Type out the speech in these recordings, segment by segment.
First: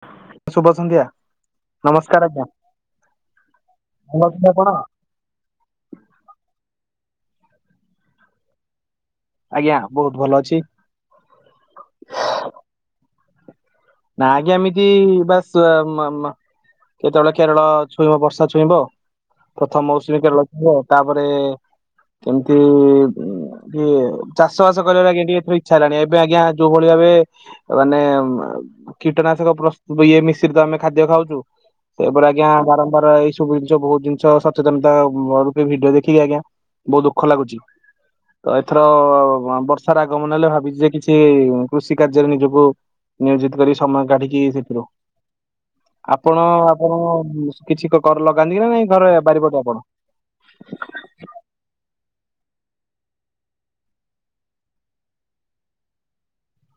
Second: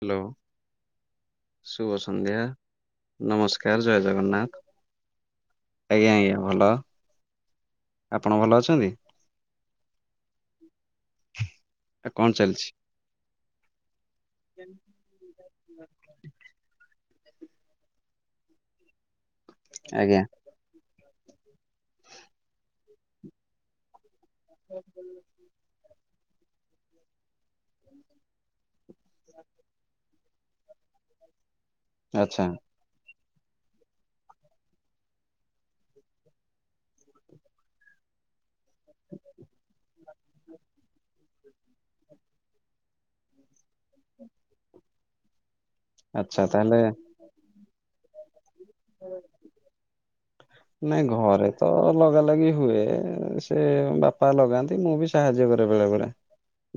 Hello ଶୁଭ ସନ୍ଧ୍ୟା। ଶୁଭ ନମସ୍କାର ସନ୍ଧ୍ୟା ଆଜ୍ଞା ନମସ୍କାର ଜୟ ଭଲ ଅଛନ୍ତି ଜଗନ୍ନାଥ। ଆପଣ? ଆଜ୍ଞା-ଆଜ୍ଞା ଭଲ ଆପଣ ଭଲ ଅଛନ୍ତି? ଆଜ୍ଞା ବହୁତ ଭଲ ଅଛି। ଆଉ କଣ ଚାଲିଛି? [unintelligible] ଏମିତି ବସ୍ ମ ମ କେତେବେଳେ କେରଳ ଛୁଇଁବ ବର୍ଷା ଛୁଇଁବ ପ୍ରଥମ ଆଜ୍ଞା ମୌସୁମୀ କେରଳ ହ ତାପରେ କେମିତି ଇଏ ଚାଷ ବାସ କର ଆଜ୍ଞା ଟିକେ ଏଥିରୁ ଇଚ୍ଛା ହେଲାଣି ଏବେ ଆଜ୍ଞା ଯୋଉ ଭଳି ଭାବେ ମାନେ କୀଟନାଶକ ପ୍ରସ୍ତୁତ ଇଏ ମିଶ୍ର ତ ଆମେ ଖାଦ୍ୟ ଖାଉଛୁ। ସେପ ଆଚ୍ଛା ଆଜ୍ଞା ବାରମ୍ବାର ଏଇ ସବୁ ଜିନିଷ ବହୁତ ଜିନିଷ ସଚେତନତା ରୂ ଭିଡିଓ ଦେଖିକି ଆଜ୍ଞା ବହୁତ ଦୁଃଖ ଲାଗୁଛି। ତ ଏଥର ବର୍ଷାର ଆଗମନ ହେଲେ ଭାବିଛି ଯେ କିଛି କୃଷି କାର୍ଯ୍ୟରେ ନିଜକୁ ନିୟୋଜିତ କରି ସମୟ କାଢିକି ସେଥିରୁ ଆଚ୍ଛା ଆପଣ ତାହେଲେ ଆପଣ କିଛି କର ଲଗାନ୍ତି କି ନା ନାଇଁ ଘରେ ବାରି ପଟେ ଆପଣ? ନ ଘରେ ତ ଲଗା ଲଗି ହୁଏ ସେ ବାପା ଲଗାନ୍ତି ମୁଁ ବି ସାହାଯ୍ୟ କରେ ବେଳେବେଳେ।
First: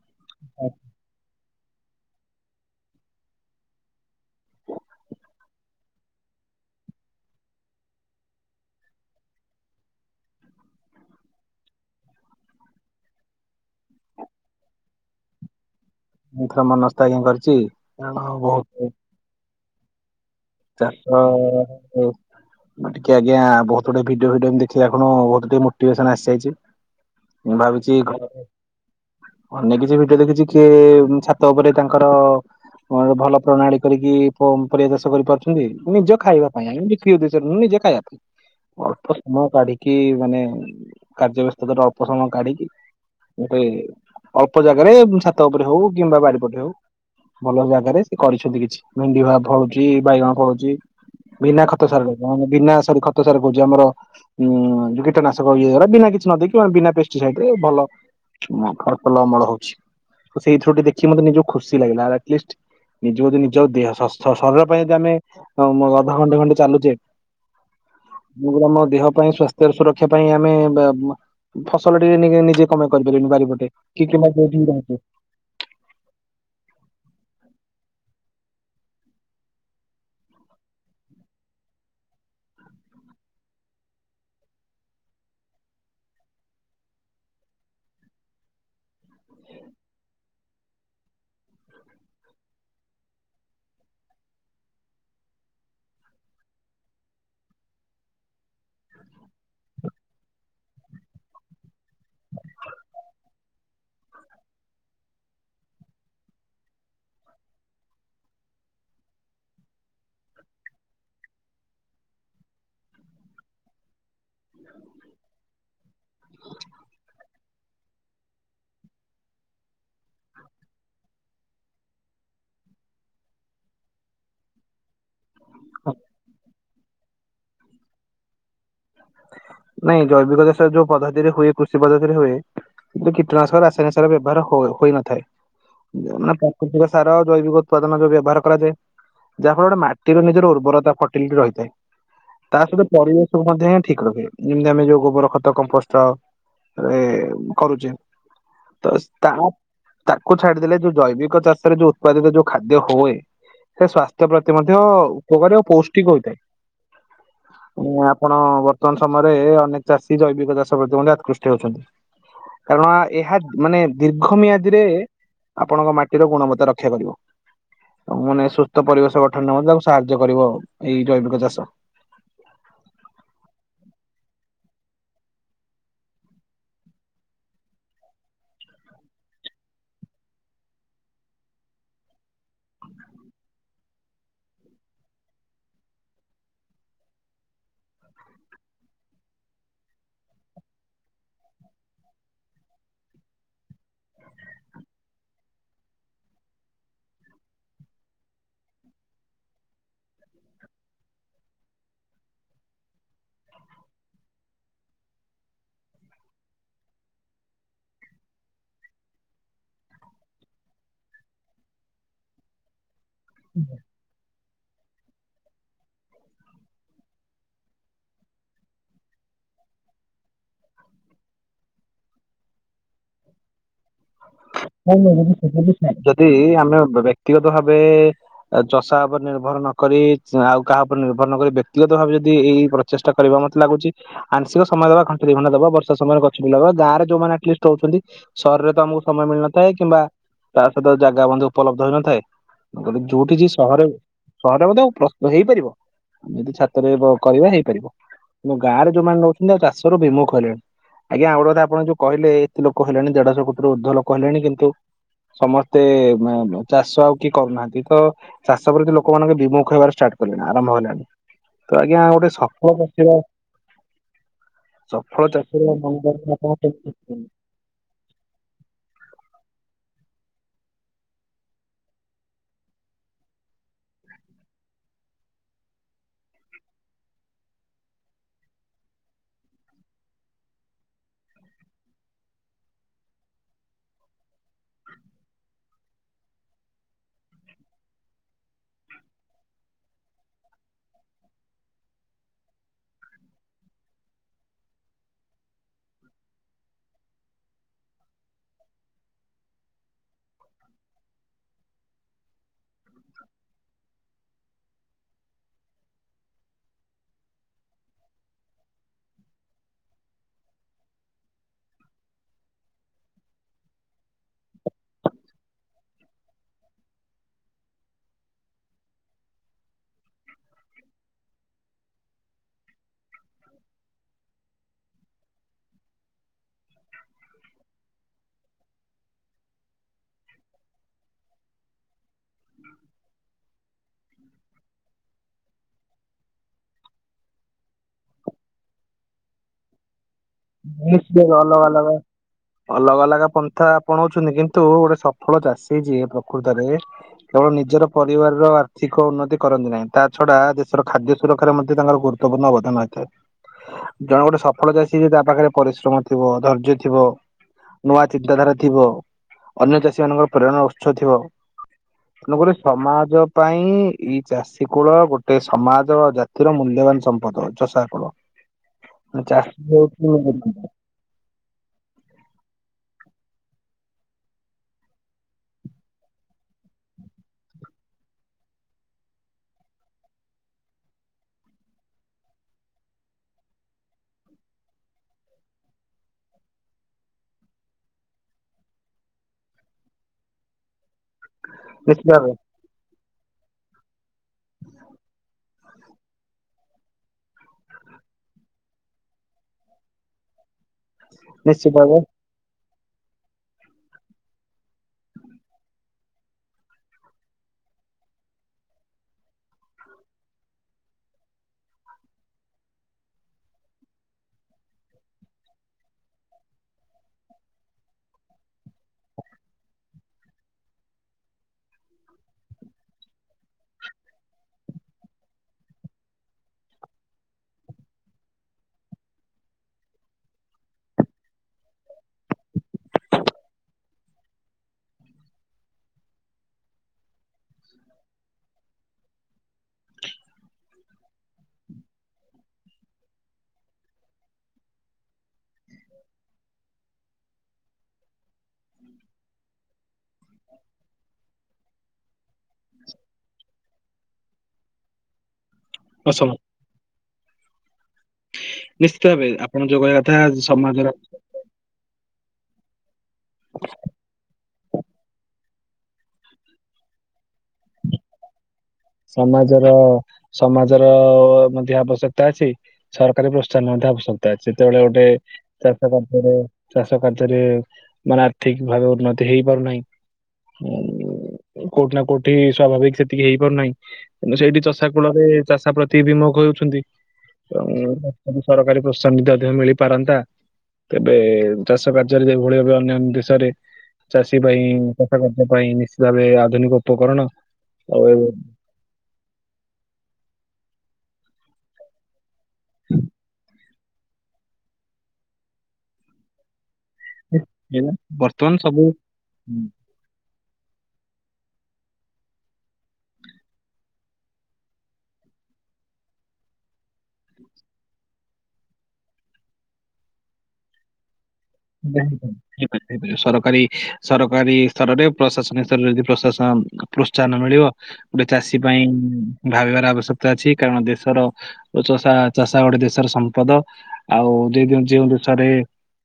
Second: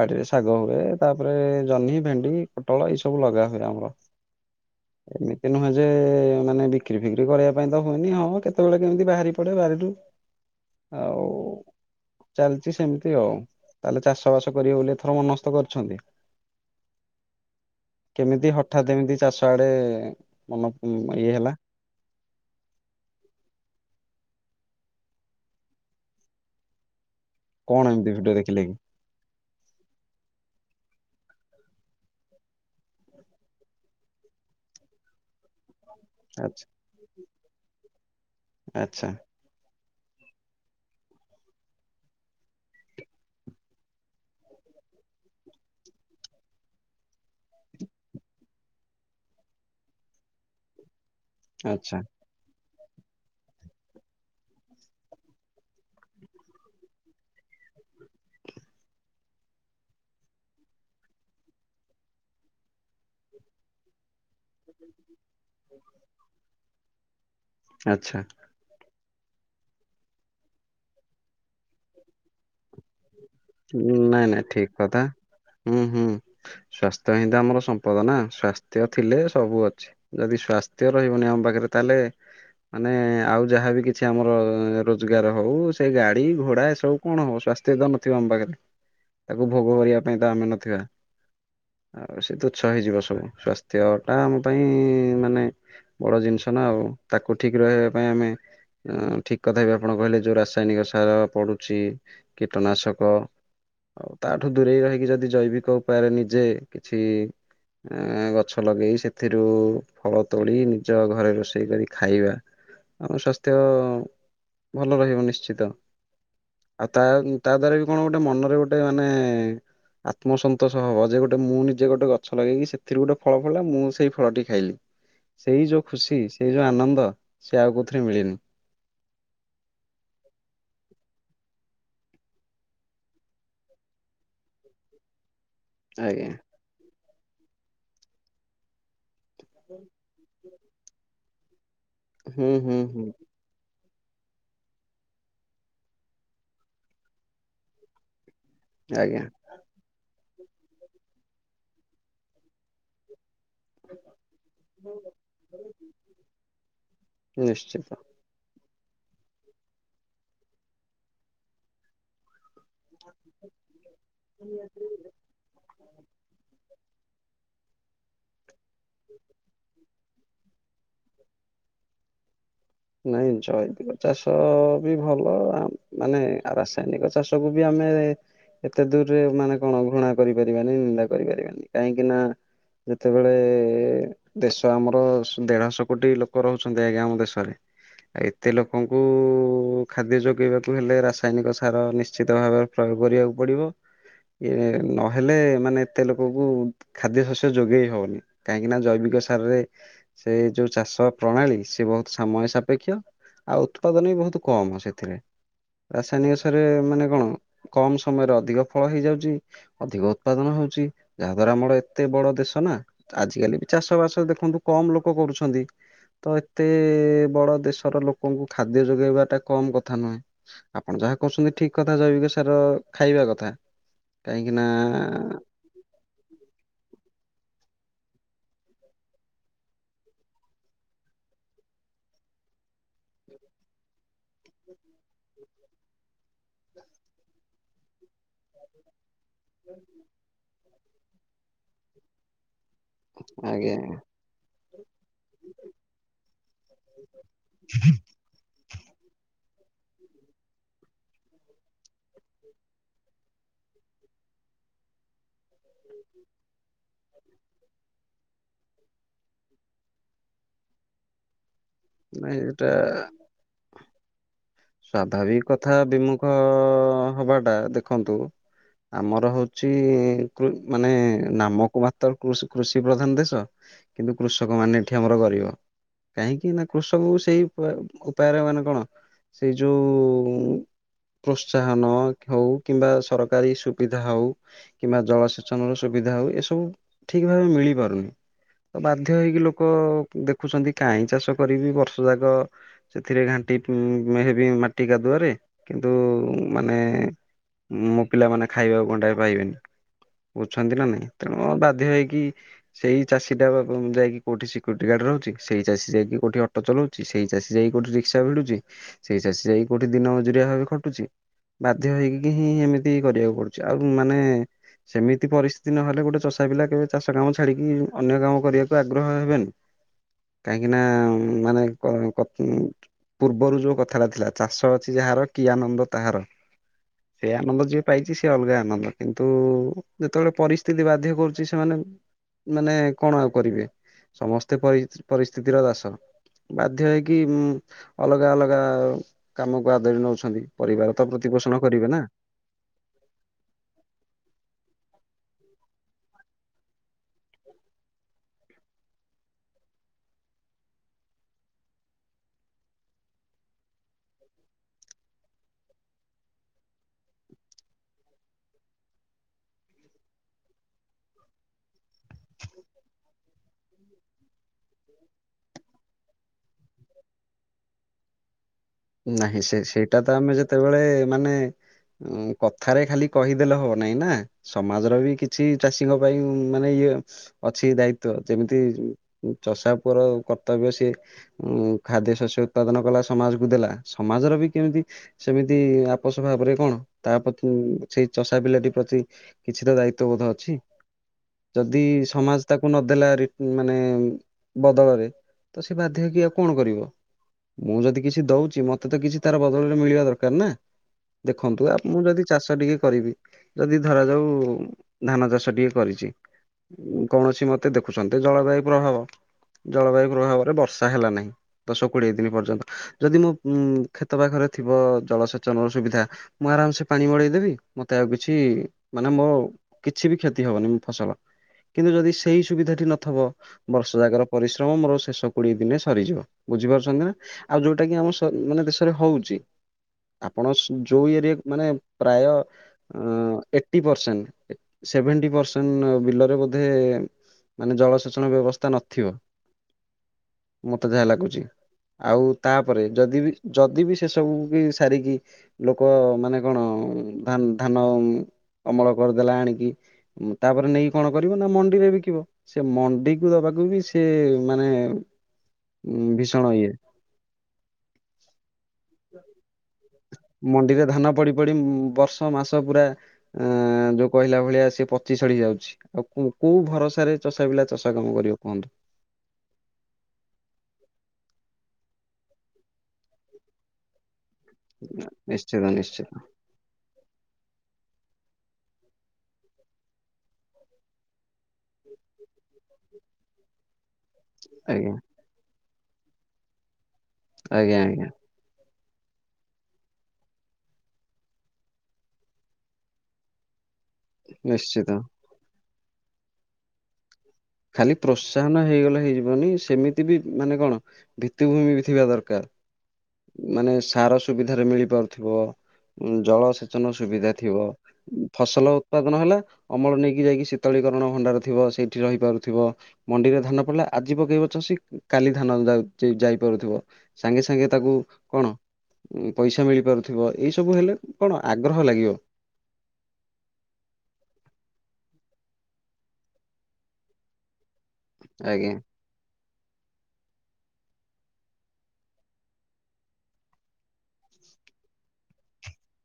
ବାଡିରେ ଶାଗ ହୁଏ ତାପରେ ଜହ୍ନି ଭେଣ୍ଡି ପୋଟଳ ଏଇ ସବୁ ଲଗା ହୁଏ ଆମର। ଏମିତି ନୁହେଁ ଯେ ମାନେ ବିକ୍ରି ଫିକ୍ରି କରିବା ପାଇଁ ତ ହୁଏନି ହଁ କେତେ କେତେବେଳେ କେମିତି ବାହାରି ପଡେ ବାରିରୁ। ଆଉ ଚାଲିଛି ସେମିତି ଆଉ ତାହେଲେ ଚାଷ ବାସ କରିବେ ବୋଲି ଏଥର ମନସ୍ଥ କରିଛନ୍ତି? ମୁଁ ଏଥର ମନସ୍ଥ ଆଜ୍ଞା କରିଛି କାରଣ ବହୁତ ସିଆଡେ ଚାଷ [unintelligible] ମୁଁ ଟିକେ ଆଜ୍ଞା ବହୁତ ଗୁଟେ ଭଡିଓ ଫିଡିଓ ମୂଁ ଦେଖିଲା ଖିଣୁ ବହୁତଟିକେ ମୋଟିଭେସନ ଆସିଯାଇଛି। ମୁଁ କଣ ଭାବୁଛି ଏମିତି ଭିଡିଓ ଘରେ ଦେଖିଲେ କି? ଅନେକ କିଛି ଭିଡିଓ ଦେଖୁଛି କିଏ ଛାତ ଉପରେ ତାଙ୍କର ଭଲ ପ୍ରଣାଳୀ କରିକି ପରବା ଚାଷ କରିପାରୁଛନ୍ତି। ନିଜ ଖାଇବା ଆଛା ପାଇଁ ଏମତିି ବିକ୍ରି ଉଦେସ୍ୟରେ ନୁହଁ ନିଜେ ଖାଇବା ପାଇଁ। ଆଛା ଅଳ୍ପ ସମୟ କାଢିକି କି ମାନେ କାର୍ଯ୍ୟ ବ୍ୟସ୍ତତାାର ଅଳପ ସମୟ କାଢିକି ଗୋଟେ ଅଳ୍ପ ଜାଗାରେ ଛାତ ଉପରେ ହଉ କିମ୍ବା ବାଡି ପଟରେ ହଉ - ଭଲ ଜାଗାରେ ସେ କରିଛନ୍ତି କିଛି ଭେଣ୍ଡି ଭଲ ଫଳୁଛି। ବାଇଗଣ ଫଳୁଛି ବିନା ଖତ ଆଛା ସାରରେ ବିନା ସରି ଖତ ସାର କହୁଛି ଆମର ଉଁ କୀଟନାଶକ ଇଏ ହେଉରା ବିନା କିଛି ନ ଦେଇେଇକିେ ବିନା ପେଷ୍ଟିସାଇଡ ରେ ଭଲ ଫଳ। ଭଲ ଅମଳ ହଉଛି। ତ ସେଇଥିଥରୁ ଟିକେ ଦେଖି ମତେ ନିଜକୁ ଖୁସି ଲାଗିଲା ଆଟଲିଷ୍ଟ ନିଜକୁ ଯଦି ନିଜ ଦେହ ଶ ଶରୀର ପାଇଁ ଯଦି ଆମେ ଅଧଘଣ୍ଟେ ଘଣ୍ଟେ ଚାଲୁଛେ। ଆଛା ଏମିତି ରେ ଆମ ଦେହ ପାଇଁ ସ୍ଵାସ୍ଥ୍ୟ ସୁରକ୍ଷା ପାଇଁ ଆମେ ବେମେ ଫସଲ ଟିକେେ ନିଜେ କଁ ପାଇଁ କରିପାରନି ବାରିପଟେ କି ନାଇଁ ନାଇଁ ଠିକ କିମ୍ବା କଥା ହୁଁ ହୁଁ ସ୍ଵାସ୍ଥ୍ୟ ହିତ ଆମର ସମ୍ପଦ ନା ସ୍ଵାସ୍ଥ୍ୟ ଥିଲେ ସବୁ ଅଛି। ଯଦି ସ୍ଵାସ୍ଥ୍ୟ ରହିବନି ଆମ ପାଖରେ ତାହେଲେ ମାନେ ଆଉ ଯାହାବି କିଛି ଆମର ରୋଜଗାର ହଉ ସେ ଗାଡି ଘୋଡା ଏ ସବୁ କଣ ହବ ସ୍ଵାସ୍ଥ୍ୟ ତ ନଥିବ ଆମ ପାଖରେ ତାକୁ ଭୋଗ କରିବା ପାଇଁ ତ ଆମେ ନଥିବା। ଆଉ ସେ ତୁଚ୍ଛ ହେଇଯିବ ସବୁ ସ୍ୱାସ୍ଥ୍ୟ ଟା ଆମ ପାଇଁ ମାନେ ବଡ ଜିନିଷ ନା ଆଉ ତାକୁ ଠିକ ରହିବା ପାଇଁ ଆମେ ଠିକ କଥା ବି ଆପଣ କହିଲେ ଯୋଉ ରାସାୟନିକ ସାର ପଡୁଛି କୀଟନାଶକ ଆଉ ତାଠୁ ଦୂରେଇ ରହିକି ଯଦି ଜୈବିକ ଉପାୟରେ ନିଜେ କିଛି ଗଛ ଲଗେଇ ସେଥିରୁ ଫଳ ତୋଳି ନିଜ ଘରେ ରୋଷେଇ କରି ଖାଇବା ଆମ ସ୍ୱାସ୍ଥ୍ୟ ଭଲ ରହିବ ନିଶ୍ଚିତ ଆଉ ତା ତା ଦ୍ଵାରା ବି କଣ ଗୋଟେ ମନରେ ଗୋଟେ ମାନେ ଆତ୍ମସନ୍ତୋଷ ହବ ଯେ ଗୋଟେ ମୁଁ ନିଜେ ଗୋଟେ ଗଛ ଲଗେଇକି ସେଥିରୁ ଗୋଟେ ଫଳ ଫଳିଲା ମୁଁ ସେଇ ଫଳଟି ଖାଇଲି। ସେଇ ଯୋଉ ଖୁସି ସେଇ ଯୋଉ ଆନନ୍ଦ ସେ ଆଉ କଉଥିରେ ମିଳେନି। ନାଇଁ ଜୈବିକ ଚାଷ ଯୋଉ ପଦ୍ଧତିରେ ହୁଏ କୃଷି ପଦ୍ଧତିରେ ହୁଏ କିନ୍ତୁ କୀଟନାଶକ ରାସାୟନିକ ବ୍ୟବହାର ହୋଇନଥାଏ। ଆଜ୍ଞା ମାନେ ପ୍ରାକୃତିକ ସାର ଜୈବିକ ଉତ୍ପାଦନ ଯଉ ବ୍ୟବହାର କରାଯାଏ ଯାହା ଫଳରେ ଗୋଟେ ମା ତିର ନିଜର ଉର୍ବରତା ଫର୍ଟିଲିଟି ରହିଥାଏ। ହୁଁ ତା ହୁଁ ସହିତ ହୁଁ ପରିବେସୁମନ ଦେହେଁ ଠିକ ରଖିବ ଯେମିତି ଆମେ ଯୋଉ ଗୋବର ଖତ କମ୍ପୋଷ୍ଟ ରେ କରୁଚେ। ତୋସ ଆଜ୍ଞା ତାପ ତାକୁ ଛାଡିଦେଲେ ଯୋଉ ଜୈବିକ ଚାଷରେ ଯୋଉ ଉତ୍ପାଦିତ ଯୋଉ ଖାଦ୍ୟ ହଏ ତ ସ୍ଵାସ୍ଥ୍ୟ ପ୍ରତି ମଧ୍ୟ ଉପକାର ପୌଷ୍ଟିକ ହୋଇଥାଏ ନିଶ୍ଚିତ। ଉ ଆଁ ପଣ ବର୍ତ୍ତମାନ ସମୟରେ ଅନେକ ଚାଷୀ ଜୈବିକ ଚାଷ ପ୍ରତି ମଧ୍ୟ ଆକୃଷ୍ଠୀ ହେଉଛନ୍ତି। କାରଣ ଏହା ମାନେ ଦୀର୍ଘ ମିିଆଦିରେ ଆପଣଙ୍କ ମାଟିର ଗୁଣମତ୍ତା ରକ୍ଷା କରିବ ମନେ ସୁସ୍ଥ ପରିବେଶ ଗଠନଅ ଦ ସାହାଯ୍ୟ କରିବ ଏଇ ଜୈବିକ ଚାଷ। ନାଇଁ ଜୈବିକ ଚାଷ ବି ଭଲ ଆମ୍ ମାନେ ଆ ରାସାୟନିକ ଚାଷ କୁ ବି ଆମେ ଏତେ ଦୂରେ ମାନେ କଣ ଘୃଣା କରିପାରିବାନି ନିନ୍ଦା କରିପାରିବାନି କାହିଁକି ନା ଯେତେବେଳେ ଦେଶ ଆମର ସ ଦେଢଶହ କୋଟି ଲୋକ ରହୁଛନ୍ତି ଆଜ୍ଞା ଆମ ଦେଶରେ। ଆ ଏତେ ଲୋକଙ୍କୁ ଖାଦ୍ୟ ଯୋଗେଇବାକୁ ହେଲେ ରାସାୟନିକ ସାର ନିଶ୍ଚିତ ଭାବେ ପ୍ରୟୋଗ କରିବାକୁ ପଡିବ ଇଏ ନହେଲେ ମାନେ ଏତେ ଲୋକୋକୁ ଖାଦ୍ୟ ଶସ୍ୟ ଯୋଗେଇ ହବନି କାହିଁକି ନା ଜୈବିକ ସାରରେ ସେଇ ଯଉ ଚାଷ ପ୍ରଣାଳୀ ସେ ବହୁତ ସାମୟ ସାପେକ୍ଷ ଆଉ ଉତ୍ପାଦନ ବି ବହୁତ କମ ସେଥିରେ। ରାସାୟନିକ ସରେ ମାନେ କଣ କମ ସମୟରେ ଅଧିକ ଫଳ ହେଇଯାଉଚି। ଅଧିକ ଉତ୍ପାଦନ ହଉଚି ଯାହା ଦ୍ଵାରା ଆମର ଏତେ ବଡ ଦେଶ ନା। ଆଜିକାଲି ବି ଚାଷ ବାସ ଦେଖନ୍ତୁ କମ ଲୋକ କରୁଛନ୍ତି ତ ଏତେ ଏ ବଡ ଦେଶର ଲୋକଙ୍କୁ ଖାଦ୍ୟ ଯୋଗେଇବା ତ କମ କଥା ନୁହେଁ ଆପଣ ଯାହା କଉସନ୍ତି ଠିକ କଥା ଜୈବିକ ସାର ଖାଇବା କଥା କାହିଁକି ନା ନାଁ ଯଦି ଆମେ ବ ବ୍ୟକ୍ତିଗତ ଭାବେ ଆଉ ଚଷା ଉପରେ ନିର୍ଭର ନକରି ଆଉ କାହା ଉପରେ ନିର୍ଭର ନକରି ବ୍ୟକ୍ତିଗତ ଭାବେ ଯଦି ଏଇ ପର ଚେଷ୍ଟା କରିବା ମତେ ଲାଗୁଚି ଆଂଶିକ ସମଦଳ ଘଣ୍ଟିକି ଘଣ ଦବ ବର୍ଷା ସମୟରେ ଗଛ ଗୁଲବ ଗାଁରେ ଉମାନେ ଆଷ୍ଟଲିଷ୍ଟି ତୋଉଚନ୍ତି ଶହରରେ ତ ଆମକୁ ସମୟ ମିଳିନଥାଏ କିମ୍ବା ତା ସହିତ ଜାଗା ବନ୍ଧୁ ଉପଲବ୍ଧ ହୋଇନଥାଏ ଯୋଉଠି ଜି ଆଜ୍ଞା ସହରରେ ସହରରେ ମଧ୍ୟ ପ୍ର ହେଇପାରିବ ଆମେ ଯଦି ଛାତରେ ବ କରିବା ହେଇପାରିବ। ତୁମ ଗାଁରେ ଯୋଉମାନେ ନେଉଛନ୍ତି ଆଉ ଚାଷରୁ ବିମୁଖ ହେଲେଣି। ଆଜ୍ଞା ଆଉ ଗୋଟେ କଥା ଆପଣ ଯଉ କହିଲେ ତେ ଲୋକ ହେଲେଣି ଦେଢଶହ କୋଟିରୁ ଉର୍ଦ୍ଧ୍ୱ ଲୋକ ହେଲେଣି କିନ୍ତୁ ସମସ୍ତେ ମା ମ୍ ଚାଷ ଆଉ କି କରୁନାହାନ୍ତି ତ ଚାଷ ପ୍ରତି ଲୋକମାଙ୍କ ବିମୁଖ ହେବାରେ ଷ୍ଟାର୍ଟ କଲେଣି ଆରମ୍ଭ ହେଲାଣି। ତ ଆଜ୍ଞା ଗୋଟେ ନାଇଁ ଏଇଟା ସଫଳ ବସିବା ସ୍ୱାଧାବି କଥା ବିମୁଖ ଆପଣ କେମିତି ଦେଖୁଛନ୍ତି? ହବାଟା ଦେଖନ୍ତୁ ଆମର ହଉଚି କୃ ମାନେ ନାମକୁ ମାତ୍ର କୃଷ କୃଷି ପ୍ରଧାନ ଦେଶ। କିନ୍ତୁ କୃଷକ ମାନେ ଏଠି ଆମର ଗରିବ। କାହିଁକି ନା କୃଷକ ସେଇ ପା ଉପାୟରେ ମାନେ କଣ ସେଇ ଯୋଉ ପ୍ରୋତ୍ସାହନ କ୍ଷେଉ କିମ୍ବା ସରକାରୀ ସୁବିଧା ହଉ କିମ୍ବା ଜଳସେଚନ ର ସୁବିଧା ହଉ ଏସବୁ ଠିକ ଭାବେ ମିଳିପାରୁନି। ତ ବାଧ୍ୟ ହେଇକି ଲୋକ ଦେଖୁଛନ୍ତି କାଇଁ ଚାଷ କରିବି ବର୍ଷ ଯାକ ସେଥିରେ ଘାଣ୍ଟି ପୁ ମେ ହେବି ମାଟି କାଦୁଆରେ କିନ୍ତୁ ମାନେ ମୋ ପିଲାମାନୋନ ଖାଇବାକୁ ଗଡାଏଟା ପାଇବେନି। ବୁଛନ୍ତି ନା ନାଇଁ ତେଣୁ ବାଧ୍ୟ ହେଇକି ସେଇ ଚାଷୀ ଟା ବାପମ ଯାଇକି କୋଉଠି ସିକ୍ୟୁରିଟି ଗାର୍ଡ ରହୁଛ ସେଇ ଚାଷୀ ଯାଇକି କୋଉଠି ଅଟୋ ଚଲାଉ ସି ସେଇ ଚାଷୀ ଯାଇ କୋଉଠି ରିକ୍ସା ଭିଡୁଚି ସେଇ ଚାଷୀ ଯାଇକି କୋଉଠି ଦିନ ମଜୁରିଆ ଭାବେ ଖଟୁଚି। ବାଧ୍ୟ ହେଇକି ହିଁ ଏମିତି କରିବାକୁ ପଡୁଚି ଆଉ ମାନେ ସେମିତି ପରିସ୍ଥିତି ନହେଲେ ଗୋଟେ ଚଷା ପିଲା କେବେ ଚାଷ କାମ ଛାଡିକି ଅନ୍ୟ କାମ କରିବାକୁ ଆଗ୍ରହ ହେବେନି। କାହିଁକି ନା ମାନେ କ କତ ପୂର୍ବରୁ ଯୋଉ କ ଥାରା ଥିଲା ଚାଷ ଅଛି ଯାହାର କି ଆନନ୍ଦ ତାହାର। ସେ ଆନନ୍ଦ ଯିଏ ପାଇଛି ସେ ଅଲଗା ଆନନ୍ଦ, କିନ୍ତୁ ଯେତେବେଳେ ପରିସ୍ଥିତି ବାଧ୍ୟ କରୁଛି ସେମାନେ ମାନେ କଣ ଆଉ କରିବେ, ସମସ୍ତେ ପରିସ୍ଥିତିର ଦାସ। ବାଧ୍ୟ ହେଇକି ଅଲଗା ଅଲଗା କାମକୁ ଆଦରି ନଉଛନ୍ତି। ପରିବାର ମୁ ତ ସେ ପ୍ରତିପୋଷଣ ଅଲଗା କରିବେ ଅଲଗା ନା। ଅଲଗା ଅଲଗା ପନ୍ଥା ଆପଣଉଛନ୍ତି, କିନ୍ତୁ ଗୋଟେ ସଫଳ ଚାଷୀ ଯିଏ ପ୍ରକୃତରେ କେବଳ ନିଜର ପରିବାରର ଆର୍ଥିକ ଉନ୍ନତି କରନ୍ତି ନାହିଁ, ତା ଛଡା ଦେଶର ଖାଦ୍ୟ ସୁରକ୍ଷାାରେ ମଧ୍ୟ ତାଙ୍କର ଗୁରୁ ଣ୍ଣ ଅବଦାନ ହୋଇଥାଏ। ଜଣେ ଗୋଟେ ସଫଳ ଚାଷୀ ଯଦି ପାଖରେ ପରିଶ୍ରମ ଥିବ। ଧୈର୍ଯ୍ୟ ଥିବ। ନୂଆ ଚିନ୍ତାଧାରା ଥିବ। ଅନ୍ୟ ଚାଷୀ ମାନଙ୍କର ପ୍ରେରଣାର ଉତ୍ସ ଥିବ। ତେଣୁକରି ସମାଜ ପାଇଁ ଇ ଚାଷୀ କୂଳ ଗୋଟେ ସମାଜ ଜା ଥିର ମୂଲ୍ୟବାନ ସମ୍ପଦ ଚଷା କୁଳ। ନାହିଁ ସେ ସେଇଟା ତ ଆମେ ଯେତେବେଳେ ମାନେ ଉଁ କଥାରେ ଖାଲି କହିଦେଲେ ହବ ନାଇଁ ନା। ସମାଜର ବି କିଛି ଚାଷୀଙ୍କ ପାଇଁ ମାନେ ଇଏ ଅଛି ଦାୟିତ୍ୱ, ଯେମିତି ଚଷା ପୁଅର କର୍ତ୍ତବ୍ୟ ସିଏ ଉ ଖାଦ୍ୟ ଶସ୍ୟ ଉତ୍ପାଦନ କଲା ସମାଜକୁ ଦେଲା, ସମାଜର ବି କେମିତି ସେମିତି ଆପୋଷ ଭାବରେ କଣ, ତା ପତି ସେଇ ଚଷା ପିଲାଟି ପ୍ରତି କିଛି ତ ଦାୟିତବୋଧ ଅଛି। ଯଦି ନିଶ୍ଚିତ ଭାବେ ସମାଜ ତାକୁ ନଦେଲା ରି-ମାନେ ବଦଳରେ, ତ ସେ ବାଧ୍ୟ ହେଇକି ଆଉ କଣ କରିବ। ମୁଁ ଯଦି କିଛି ଦଉଛି, ମତେ ତ କିଛି ତାର ବଦଳରେ ମିଳିବା ଦରକାର ନା, ଦେଖନ୍ତୁ ନିଶ୍ଚିତ ଆ ଭାବେ ମୁଁ ଯଦି ଚାଷ ଟିକେ କରିବି, ଯଦି ଧରାଯାଉ ଧାନ ଚାଷ ଟିକେ କରିଛି। କୌଣସି ମତେ ଦେଖୁଛନ୍ତି ଜଳବାୟୁ ପ୍ରଭାବ ଜଳବାୟୁ ପ୍ରଭାବରେ ବର୍ଷା ହେଲା ନାହିଁ, ଦଶ କୋଡିଏ ଦିନ୍ ପର୍ଯ୍ୟନ୍ତ। ଯଦି ମୋ କ୍ଷେତ ପାଖରେ ଥିବ ଜଳସେଚନର ସୁବିଧା ମୁଁ ଆରାମ ସେ ପାଣି ମଡେଇଦେବି ମତେ ଆଉ କିଛି ମାନେ ମୋ କିଛି ବି କ୍ଷତି ହବନି ଫସଲ, କିନ୍ତୁ ଯଦି ସେଇ ସୁବିଧା ଟି ନଥବ ବର୍ଷ ଜାଗ ର ପରିଶ୍ରମ ମୋର ଶେଷ କୋଡିଏ ଦିନ ରେ ସରିଯିବ। ବୁଝିପାରୁଛନ୍ତି ନା, ଆଉ ଯୋଉଠି ଟା କି ଆମ ମାନେ ଦେଶରେ ହଉଛି, ଆପଣ ଯୋଉ ଏରିଆ ମାନେ ପ୍ରାୟ ଏ ଏଟି ପର୍ସେଣ୍ଟ, ସେଭେଣ୍ଟି ପର୍ସେଣ୍ଟ ବିଲରେ ବୋଧେ ମାନେ ଜଳସେଚନ ବ୍ୟବସ୍ଥା ନଥିବ। ମୋତେ ଯାହା ଲାଗୁଛି, ଆଉ ତାପରେ ଯଦି ବି ଯଦି ବି ସେସବୁ କି ସାରିକି ଲୋକ ମାନେ କଣ, ଧା ଧାନ ଅମଳ କରିଦେଲା ଆଣିକି। ତାପରେ ନେଇକି କଣ କରିବ, ନା ମଣ୍ଡିରେ ବିକିବ। ସେ ମଣ୍ଡି କୁ ଦବାକୁ ବି ସିଏ ମାନେ ଅସମ ଭୀଷଣ ଇଏ ନିଶ୍ଚିତ ଭାବେ ଆପଣ ଯୋଉ କହିବା କଥା ମଣ୍ଡିରେ ସମାଜର ଧାନ ପଡି ପଡି ବର୍ଷ ମାସ ପୁରା ଅ ଯୋଉ କହିଲା ଭଳିଆ ସେ ପ୍ ଚି ସଢି ଯାଉଛି। ଆଉ କୋ-କୋଉ ଭରସାରେ ଚଷା ପିଲା ଚଷା କାମ କରିବ କୁହନ୍ତୁ? ସମାଜର ସମାଜର, ମଧ୍ୟ ଆବଶ୍ୟକତା ଅଛି। ସରକାରୀ ପ୍ରୋତ୍ସାହନ ମଧ୍ୟ ଆବଶ୍ୟକତା ଅଛି। ଯେତେବେଳେ ଗୋଟେ ନିଶ୍ଚିତ ଚାଷ ନିଶ୍ଚିତ କାର୍ଯ୍ୟରେ ଚାଷ କାର୍ଯ୍ୟରେ ମାନେ ଆର୍ଥିକ୍ ଭାବେ ଉନ୍ନତି ହେଇ ପାରୁନାହିଁ। ହଁ କୋଉଠି ନା କୋଉଠି ସ୍ୱାଭାବିକ ସେତିକି ହେଇପାରୁନାହିଁ। ସେଇଠି ଚଷା ଆଜ୍ଞା କୂଳରେ ଚାଷ ପ୍ରତି ବିମଖ ହେଉଛନ୍ତି। ତ ଆଜ୍ଞା ଆଜ୍ଞା ତେଣୁ ସରକାରୀ ପ୍ରୋତ୍ସାହନ ମିଳିପାରନ୍ତା। ତେବେ ଚାଷ କାର୍ଯ୍ୟରେ ଯେଭଳି ଭବେ ଅନ୍ୟାନ୍ୟ ଦେଶରେ ଚାଷୀ ପାଇଁ ନିଶ୍ଚିତ ଚାଷ କାର୍ଯ୍ୟ ପାଇଁ ନିଶ୍ଚିତ ଭାବେ ଆଧୁନିକ ଉପକରଣ ଖାଲି ଆଉ ପ୍ରୋତ୍ସାହନ ହେଇଗଲେ ହେଇଯିବନି, ସେମିତି ବି ମାନେ କଣ ଭିତ୍ତିଭୂମି ବି ଥିବା ଦରକାର। ମାନେ ସାର ସୁବିଧାରେ ମିଳିପାରୁଥିବ। ଜଳ ସେ ଚନ ସୁବିଧା ଥିବ। ବର୍ତ୍ତମାନ ଫସଲ ସବୁ ଉତ୍ପାଦନ ହେଲା ଅମଳ ନେଇକି ଯାଇକି ତଳୀକରଣ ଭଣ୍ଡାର ଥିବ, ସେଠି ରହିପାରୁ ଥିବ ମଣ୍ଡିରେ ଧାନ ପଡିଲେ ଆଜି ପକେଇବ ଚାଷି କାଲି ଧାନ ଯାଉ ଯାଇ ପାରୁଥିବ। ସାଙ୍ଗେ ସାଙ୍ଗେ ତାକୁ କଣ ଉଁ ପଇସା ମିଳି ପାରୁଥିବ ଏଇ ସବୁ ହେଲେ କଣ ଆଗ୍ରହ ହୁଁ ଲାଗିବ। ହୁଁ। ହେଇପାରିବା ହେଇପାରିବା ସରକାରୀ ସରକାରୀ ସ୍ତରରେ ପ୍ରଶାସନିକ ସ୍ତରରେ ଯଦି ପ୍ରଶାସନ ପ୍ରୋତ୍ସାହନ ମିଳିବ ଗୋଟେ ଚାଷୀ ଆଜ୍ଞା ପାଇଁ ଭାବିବାର ଆବଶ୍ୟକତା ଅଛି କାରଣ ଦେଶର ଚଷା ଚଷା ଗୋଟେ ଦେଶର ସମ୍ପଦ ଆଉ ଦେଖନ୍ତୁ ଯେଉଁ ଦେଶରେ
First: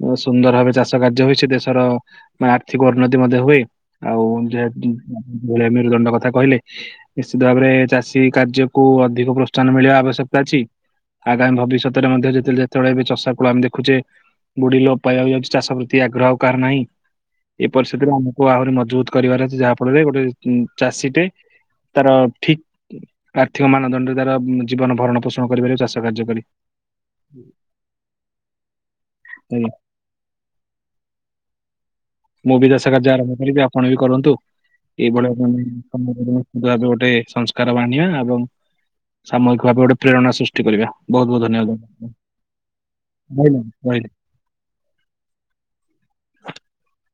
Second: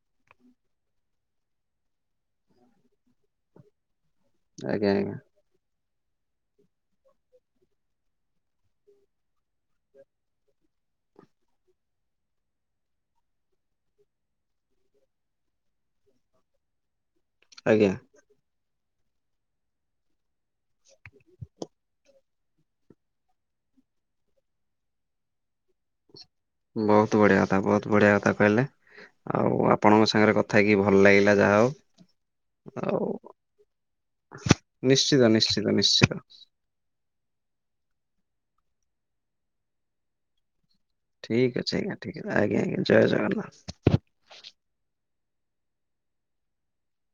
[unintelligible] ସୁନ୍ଦର ଭାବେରେ ଚାଷ କାର୍ଯ୍ୟ ହୁଏ ସେ ଦେଶର ବା ଆର୍ଥିକ ଉନ୍ନତି ମଧ୍ୟ ହୁଏ ଆଉ ଆଜ୍ଞା ଆଜ୍ଞା [unintelligible] ମେରୁଦଣ୍ଡ କଥା କହିଲେ। ନିଶ୍ଚିତ ଭାବରେ ଚାଷୀ କାର୍ଯ୍ୟକୁୁ ଅଧିକ ପ୍ରୋତ୍ସାହନ ମିଳିବା ଆବଶ୍ୟକତା ଅଛି। ଆଗାମୀ ଭବିଷ୍ୟତରେ ମଧ୍ୟ ଯେତେବେଳେ ଯେତେବେଳେ ଏବେ ଚଷା କୂଳ ଆମେ ଦେଖୁଛେ ବୁଢି ଲୋ ପାଇବାକୁ ଯାଉଛି ଚାଷ ପ୍ରତି ଆଗ୍ରହ ଆଉ କାହାର ନାହିଁ ଏ ଆଜ୍ଞା ପରିସ୍ଥିତିରେ ଆମ କୁ ଆହୁରି ମଜବୁତ କରିବାର ଅଛି ଯାହା ଫଳରେ ଗୋଟେ ଉଁ ଚାଷୀଟେ ତାର ଠିକ ଆର୍ଥିକ ମାନଦଣ୍ଡରେ ତାର ଉଁ ଜୀବନ ଭରଣ ପୋଷଣ କରି ପାରିବ ଚାଷ କାର୍ଯ୍ୟ କରି। ବହୁତ ବଢିଆ କଥା ବହୁତ ବଢିଆ କଥା କହିଲେ ଆଉ ଆଜ୍ଞା ଆପଣଙ୍କ ସାଙ୍ଗରେ କ ଥା ହେଇକିି ଭଲ ଲାଗିଲା ଯାହା ହଉ ମୁଁ ବି ଚାଷ ଆଉ କାର୍ଯ୍ୟ ଆରମ୍ଭ କରିବି ଆପଣ ବି କରନ୍ତୁ ନିଶ୍ଚିତ ଏଇଭଳିଆ ମାନେ ନିଶ୍ଚିତ ନିଶ୍ଚିତ ସମବେଦନା ଭାବେ ଗୋଟେ ସଂସ୍କାର ଆଣିବା ଏବଂ ସାମୁହିକ ଭାବେ ଗୋଟେ ପ୍ରେରଣା ସୃଷ୍ଟି କରିବା। ବହୁତ ବହୁତ ଠିକ୍ ଧନ୍ୟବାଦ ଅଛି ଆଜ୍ଞା ଠିକ ଅଛି ଆଜ୍ଞା ଆଜ୍ଞା ଜୟ ଜଗନ୍ନାଥ। ମୁଁ ରହିଲି। [inaudible]